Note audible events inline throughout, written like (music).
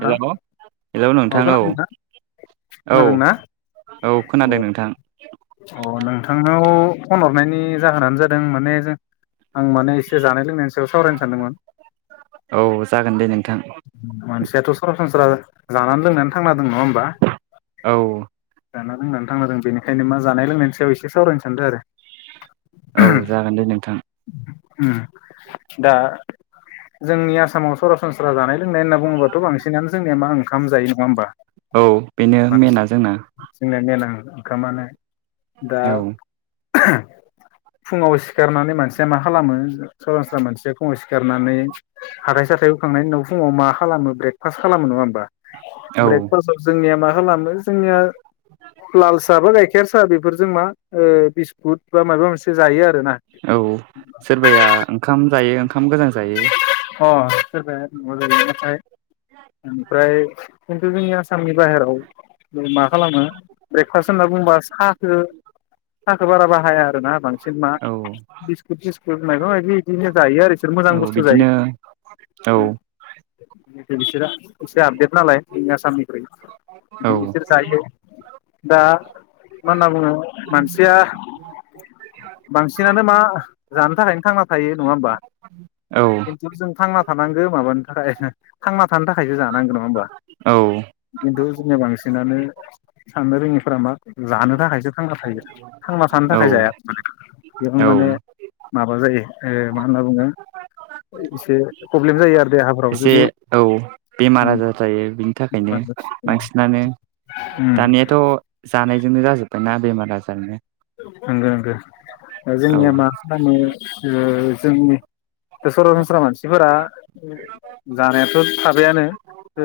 Hello hello अ नोंथां औ खोनादोंना औ खोनादोंना औ खोनादों अ नोंथां। अ नोंथांनाव फन हरनायनि जाहोनानो जादों माने जों आं माने एसे जानाय लोंनायनि सायाव सावरायनो सानदोंमोन। औ जागोन दे नोंथां मानसियाथ' सरासनस्रा जानानै लोंनानै थांना दं नङा होमबा? औ। जाना लोंनानै थांना दों बेनिखायनो मा जानाय लोंनायनि सायाव एसे सावरायनो सानदो आरो। औ जागोन दे नोंथां। दा जोंनि आसामाव सरा सनस्रा जानाय लोंनाय होनना बुङोबाथ' बांसिनानो जोंनिया मा ओंखाम जायो नङा होमबा? औ बेनो मेना जोंना। जोंना मेना ओंखामानो दा औ फुङाव सिखारनानै मानसिया मा खालामो सरासनस्रा मानसिया फुङाव सिखारनानै हाथाय साथाय हुखांनायनि उनाव फुङाव मा खालामो ब्रेकफास्ट खालामो नङा होमबा? औ ब्रेकफास्टआव जोंनिया मा खालामो जोंनिया लाल सा बा गाइखेर सा बेफोरजों मा बिस्कुट बा माबा मोनसे जायो आरोना। औ सोरबाया ओंखाम जायो ओंखाम गोजां जायो। अ (unintelligible) ओमफ्राय खिन्थु जोंनि आसामनि बाहेराव मा खालामो फार्स होनना बुंबा साहखौ साहखौ बारा बाहाया आरोना बां जे मा औ बिस्कुट थिस्कुट माइबा माइबि बिदिनो जायो आरो बिसोर मोजां औ बुस्थु जायो। बिदिनो औ जिथु बिसोरा एसे आपदेट नालाय आसामनिफ्राय औ बिदिनो बिसोर जायो। दा मा होनना बुङो मानसिया बांसिनानो मा जानो थाखायनो थांना थायो नङा होमबा? औ खिन्थु जों थांना थानांगो माबानि थाखाय थांना थानो थाखायसो जानांगो नङा होमबा। औ। खिन्थु जोंनिया बांसिनानो साननो रोङो फोरा मा जानो थाखायसो थांना थायो थांना थानो औ थाखाय जाया माने बेयाव औ माने माबा जायो ओ मा होनना बुङो। एसे प्रब्लेम जायो आरो देहाफोराबो एसे जुदि औ बेमार आजार जायो बिनि थाखायनो ओम बांसिनानो दानियाथ' जानायजोंनो जाजोब्बाय ना बेमार आजारनो नोंगो नोंगो, ओ औ जोंनिया मा खालामो ओ जोंनि सरासनस्रा मानसिफोरा जानायाथ' थाबायानो ओ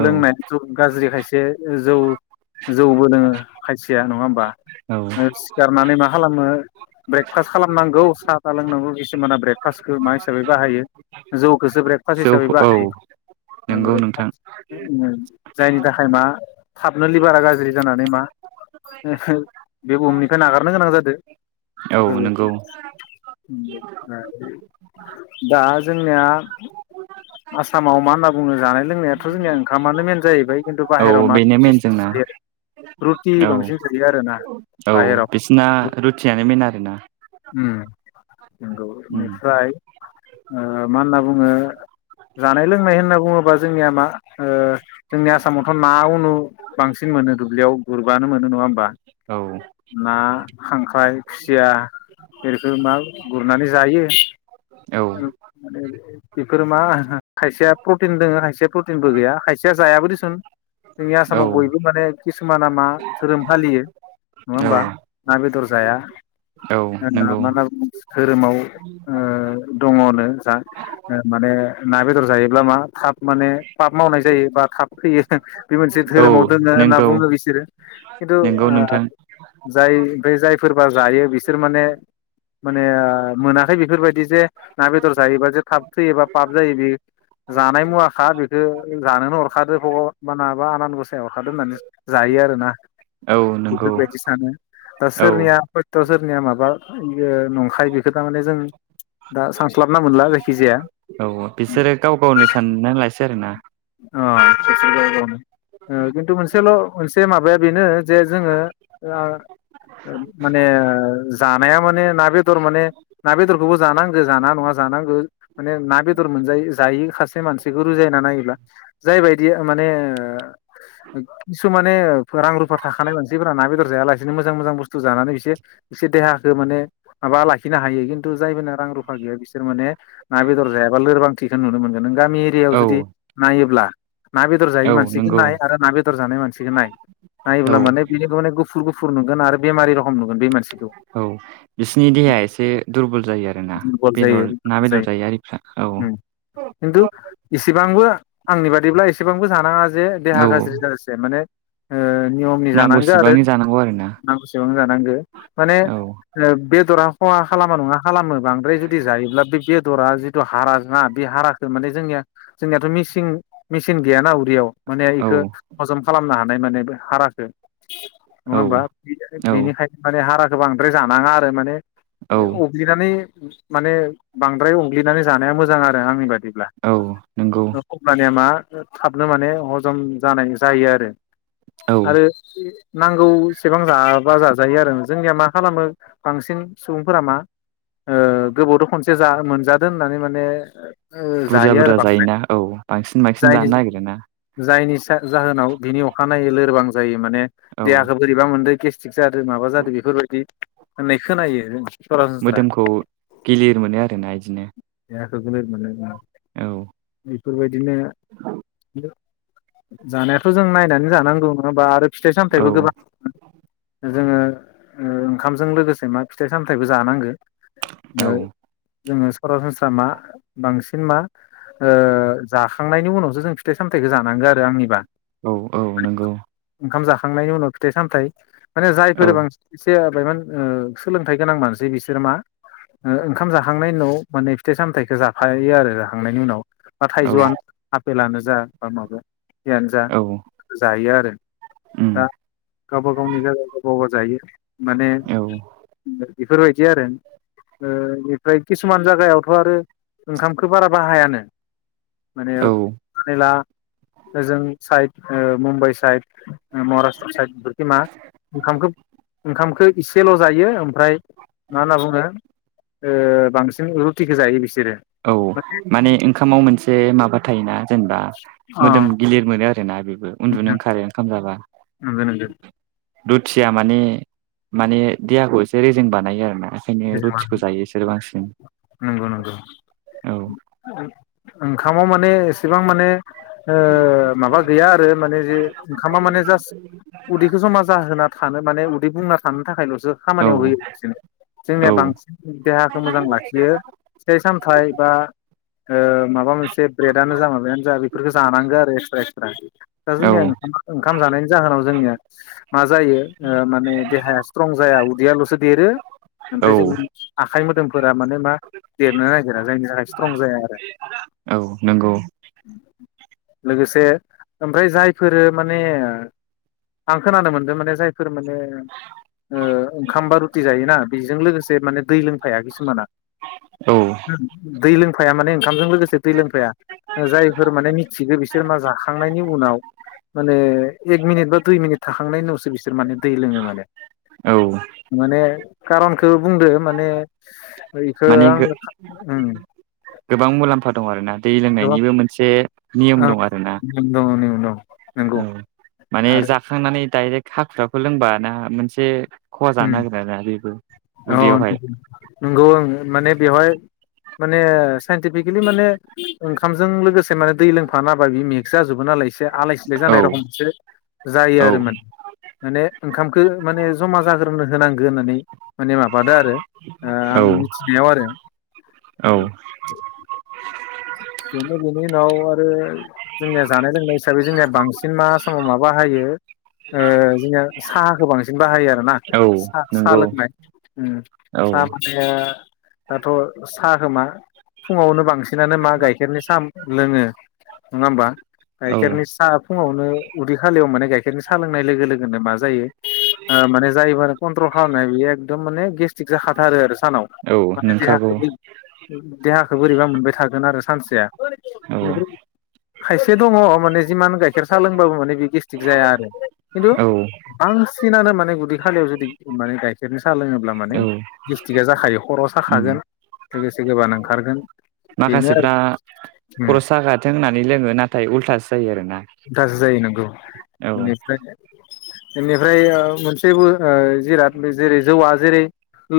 औ लोंनाय जौ गाज्रि खायसे जौ जौबो लोङो खायसेया नङा होमबा? औ ओ सिखारनानै मा खालामो ब्रेकफास्ट खालामनांगौ साहा था लोंनांगौ खिुमाना ब्रेकफास्टखो मा हि हिसाबै बाहायो जौखौसो ब्रेकफास्ट हिसाबै जौखौ औ बाहायो। नंगौ नोंथां ब्रेकफास्ट ओम जायनि थाखाय मा थाबनो लिभारा गाज्रि जानानै मा (unintelligible) बे बुहुमनिफ्राय नागारनो गोनां जादो औ नंगौ बेफोरबायदि। (unintelligible) दा जोंनिया आसामाव मा होनना बुङो जानाय लोंनायाथ' जोंनिया ओंखामानो मेन जाहैबाय खिन्थु औ बाहेराव मा बेनो मेन जोंना रुटि औ बांसिन जायो आरो ना। औ बिसना रुटियानो मेन आरोना। ओम नंगौ उम बेनिफ्राय ओ मा होनना बुङो जानाय लोंनाय होनना बुङोबा जोंनिया मा ओ जोंनि आसामावथ' ना उनु बांसिन मोनो दुब्लियाव गुरबानो मोनो नङा होमबा। औ। ना खांख्राय खुसिया बेफोरखो मा गुरनानै जायो। औ माने बेफोर मा खायसेया प्रटिन दोङो खायसेया प्रटिनबो गैया खायसेया जायाबो देसुन। जोंनि औ आसामाव बयबो माने किसुमाना मा धोरोम फालियो। नङा औ होमबा ना बेदर जाया औ (unintelligible) मा नंगौ होनना बुङो। धोरोमाव ओ दङनो जा ओ माने ना बेदर जायोब्ला मा थाब माने पाप मावनाय जायो बा थाब थैयो। बे मोनसे औ धोरोमाव दोङो होनना नंगौ बुङो बिसोरो किन्थु नंगौ आ नोंथां जाय ओमफाय जायफोरबा जायो बिसोर माने माने ओ मोनाखै बेफोरबायदि जे ना बेदर जायोबा जे थाब थैयो बा पाब जायो बे जानाय मुवाखा बेखौ जानोनो हरखादो भग'बाना बा आनान गसाया हरखादो होननानै जायो आरो ना। औ नंगौ बेफोरबायदि सानो। दा औ सोरनिया खयत' सोरनिया माबा यो नंखाय बेखौ थामाने जों दा सानस्लाबना मोनला जायखिजाया अ बिसोरो गाव गावनो सानना लासै आरो ना। अ (inaudible) ओ किन्थु मोनसेल' मोनसे माबाया बेनो जे जोङो ओ माने जानाया माने ना बेदर माने ना बेदरखोबो जानांगो जानाङा नङा जानांगो माने ना बेदर मोनजायि जायो खासे मानसिखो बुजायना नायोब्ला जायबायदि माने ओ खिसु माने रां रुफा थाखानाय मानसिफोरा ना बेदर जायालासिनो मोजां-मोजां बुस्थु जानानै बिसोर इसे देहाखौ माने माबा लाखिनो हायो खिन्थु जायफोर रां रुफा गैया बिसोर माने ना बेदर जायाबा लोरबांथिखौ नुनो मोनगोन नों गामि एरियाायाव औ जुदि नायोब्ला ना बेदर जायि औ मानसिखौ नंगौ नाय आरो ना बेदर जानाय मानसिखौ नाय औ नायोब्ला माने बेनि माने गु गुफुर गुफुर नुगोन आरो बेमारि रखम नुगोन बे मान औ बिसोरनि देहाया एसे दुरबल जायो आरोना दुरबल जायो बेदर ना बेदर जायो आरिफ्रा औ किनतु इसेबांबो आंनि बादिब्ला एसेबांबो जानाङा जे देहा औ गाज्रि जसे माने ओ‌ नियमनि जानांगो आरो नांगौसिबांनि जानांगौ आरोना नांगौसेबां जानांगौ माने औ ओ बेदरा खहा खालामा नङा खालामो बांद्राय जुदि जायोब्ला बे बेदरा जिथु हारा ना बे हारा माने जोंनिया जोंनियाथ' मिसिं मिचन गैयाना उदैयाव माने औ इखो हजम खालामनो हानाय माने बे हाराखो नङा औ होमबा बे औ बेनिखाय माने हाराखो बांद्राय जानाङा आरो माने औ उफ अग्लिनानै माने बांद्राय अग्लिनानै जानाया मोजां आरो आंनि बादिब्ला। औ नोंगौ। अब्लानिया मा थाबनो माने हजम जानाय जायो आरो। औ आरो नांगौ सेबां जाबा जाजायो आरो जोंनिया मा खालामो बांसिन सुबुंफोरा मा ओ गोबावदो खनसे जा मोनजादों होननानै माने बुरजा जायो आरो बुरजा बांद्राय जायोना औ बांसिन बांसिन जायनि जानो नागिरो ना जायनि जाहोनाव बिनि अखानायै लोरबां जायो माने औ देहाखौ बोरैबा मोनददों गेस्ट्रिक जादो माबा जादो बेफोरबायदि होननाय खोनायो सरासनस्रा मोदोमखौ गिलिर मोनो आरोना इदिनो देहाखौ गोलोर मोनो ओं औ बेफोरबायदिनो जानायाथ' जों नायनानै जानांगौ नङा होनबा आरो फिथाइ औ सामथायबो गोबां जोङो ओंखामजों लोगोसे मा फिथाइ सामथाइबो जानांगो ओ औ जोङो सरासनस्रा मा बांसिन मा जाखांनायनि उनावसो जों फिथाइ सामथाइखौ जानांगौ आरो आंनिबा औ औ नंगौ ओंखाम जाखांनायनि उनाव फिथाइ सामथाइ माने औ जायफोर बांसिन एसे बायमान सोलोंथाइ गोनां मानसिै बिसोर मा ओंखाम जाखांनायनि उनाव माने फिथाइ सामथायाइखो जाफायो आरो दा थांनायनि उनाव बा औ थाइजौआनो आफेलानो जा बा माबयानो जा औ जायो आरो उम दा गावबा गावनि जायगा गावबा गाव जायो माने औ बेफोरबायदि आरो ओ बेनिफ्राय किसुमान जायागायावथ' आरो ओंखामखो बारा बाहायानो माने औ खोला ओजों साइड ओ मुम्बाइ साइड महाराष्ट्र साइड बेफोरखि मा ओंखामखौ ओंखामखौ इसेल' जायो ओमफ्राय मा होनना बुङो ओ बांसिन रुटिखो जायो बिसोरो औ माने ओंखामाव मोनसे माबा थायोना जेनेबा अ मोदोम गिलिर मोनो आरोना बेबो उन्दुनो ओंखारो ओंखाम जाबा नंगो नंगो दुथिया माने माने देहाखौ एसे रेजें बानायो आरोना ओंखायनो रुटिखौ जायो (unintelligible) बिसोरो बांसिन नंगौ नंगौ औ ओंखामाव माने एसेबां माने ओ माबा गैया आरो माने जे ओंखामा माने जास्ट उदैखौ जमा जाहोना थानो माने उदै बुंना थानो थाखायल'सो खामानियाव औ होयो बांसिनो जोंनिया औ बांसिन देहाखौ मोजां लाखियो फिथाइ सामथाइ बा ओ माबा मोनसे ब्रेडानो जा माबायानो जा बेफोरखौ जानांगौ आरो एक्सट्रा एक्स्रा दा जोंनिया ओंाम ओंखाम जानायनि जाहोनाव जोंनिया मा जायो माने देहाया स्ट्रं जाया उदैयाल'सो देरो औ ओमफ्राय जों आखाइ मोदोमफोरा माने मा देरनो नागिरा जायनि थाखाय स्ट्रं जाया आरो औ नंगौ लोगोसे ओमफ्राय जायफोरो माने आं खोनानो मोन्दों माने जायफोर माने ओ ओंखामबा रुटि जायो बेजों लोगोसे माने दै लोंफाया किसुमाना औ उम दै लोंफाया माने ओंखामजों लोगोसे दै लोंफाया जायफोर माने मिथिगौ बिसोर बिसोर मा जाखांनायनि उनाव माने एक मिनिट बा दुइ मिनिट थाखांनायनि उनावसो बिसोर माने दै लोङो माने औ माने खारनखौ बुंदो माने इखो माने आं ओम गोबां मुलाम्फा दं आर ना दै गोबां लोंनायनिबो मोनसे नियम दं आर ना (unintelligible) उनाव औ माने जाखांनानै डाइरेक्ट हाखु दाखु लोंबा ना मोनसे खहा उम जानो नागिर आरो बेबो औ उदैयावहाय नंगौ आं माने बेवहाय माने साइन्टिफिकेलि माने ओंखामजों लोगोसे माने दै लोंफानाबा बि मेक्स जाजोबो नालाय एसे एसे आलाय सिलाय जानाय औ रखम मोनसे जायो औ आरो मोन माने ओंखामखौ माने जमा जागोन नो होनांगौ होननानै माने माबादो आरो आं औ मि थिनायाव आरो औ बेनो बेनि उनाव आरो जोंनिया जानाय लोंनाय हिसाबै जोंनिया बांसिन मा समाव माबा हायो ओ जोंङो साहाखौ बांसिन बाहायो आरोना। औ साहा सा नंगौ लोंबाय औ साहा माने दाथ' साहा खोमा फुङावनो बांसिन बिसिनानो मा गाइखेरनि साहा लोङो नङा होमबा औ गाइखेरनि साहा फुङावनो उदै खालियाव माने गाइखेरनि साह लोंनाय लोगो लोगोनो मा जायो माने जायबार ट्र खालामनाय बेयो एकदम माने गेस्टि्रिक जाखाथारो आरो सानाव औ माने नोंखागौ देहाखौ बै देहाखौ बोरैबा मोनबाय थागोन आरो सानसेया औ बेनिफ्राय खायसे दङ माने जिमान गाइखेर साह लोंबाबो माने बे गेस्ट्रिक जाया आरो खिन्थु औ बांसिनानो माने उदै खालियाव जुदि माने गाइखेरनि साहा लोङोब्ला माने गेस्ट्रिकआ जाखायो खर' साखागोन लोगोसे गोबानो ओंखारगोन बेनो आरो माखासेफ्रा खर' सागाथों होननानै लोङो नाथाय उल्थासो जायो आरोना। उल्थासो जायो नोंगौ औ बेनिफ्राय बेनिफ्राय मोनसेबो जिराद जेरै जौआ जेरै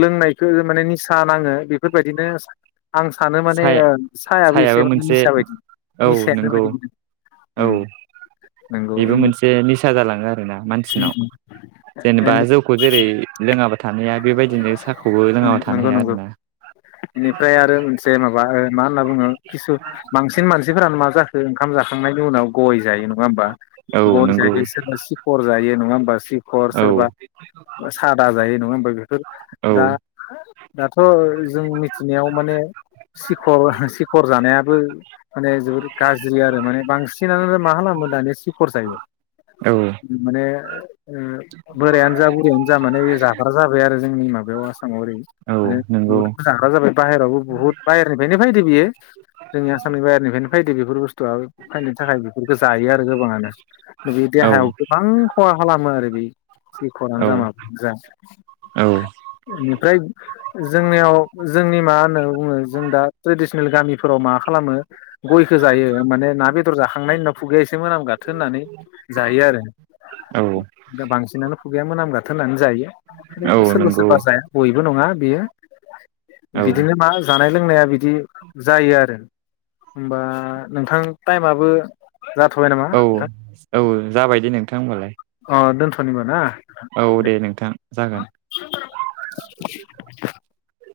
लोंनायखौ माने निसा नाङो बेफोरबायदिनो आं सानो माने साया ओ साहायाबो सायाबो एसे माने मोनसे निसा बायदि औ निसायानो नंगौ बायदि मोनो औ बेबो मोनसे निसा जालाङो आरोना मानसिनाव जेनेबा जौ खौ जेरै लोङाबा थानो हाया बेबायदिनो साहखौबो लोङाबा थानो नंगौ हाया आरोना। बे माबा ओ मा होनना बुङो किसु बांसिन मानसिफोरानो मा जाखो ओंखाम जाखांनायनि उनाव गय जायो नङा होमबा औ गय नंगौ जायो सोरबा सिखर जायो नङा होमबा सि खर औ सोरबा सादा जायो नङा होमबा बेफोर औ दा दाथ' जों मिथिनायाव माने सिखर सिखर जानायाबो माने जोबोद गाज्रि आरो माने बांसिनानो मा खालामो दानि सिखर जायो औ। माने बोरायानो जा बुरैयानो जा माने मा जाबाय आरो जोंनि माबायाव आसामाव ओरै औ माने नंगौ जाग्रा जाबाय बायेरावबो बुहुत बाहेरनिफ्रायनो फायदो बियो जोंनि आसामनि बाहेरनिफ्रायनो फायदो बेफोर बु स्थुआ फायनो थाखाय बेफोरखौ जायो आरो गोबाङानो। बे औ देहायाव गोबां खहा खालामो आरो बे सिखरानो औ जा माबायानो जा। औ। बेनिफ्राय जोंनियाव जोंनि मा होनना बुङो जों दा ट्रेडिसनेल गामिफोराव मा खालामो? गयखौ जायो माने ना बेदर जाखांनाय होननाव खुगैया एसे मोनामगाथो होननानै जायो औ आरो बांसिनानो खुगैया मोनामगाथो होननानै जायो औ सोरबा नंगौ सोरबा जाया बयबो नङा बियो औ बिदिनो मा जानाय लोंनाया बि दि जायो आरो होमबा नोंथां टाइमयाबो जाथ'बाय नामा औ नोंथां औ जाबाय दे नोंथां होमबालाय। अ दोनथ'नि होमबा ना? औ दे नोंथां। जागोन (inaudible)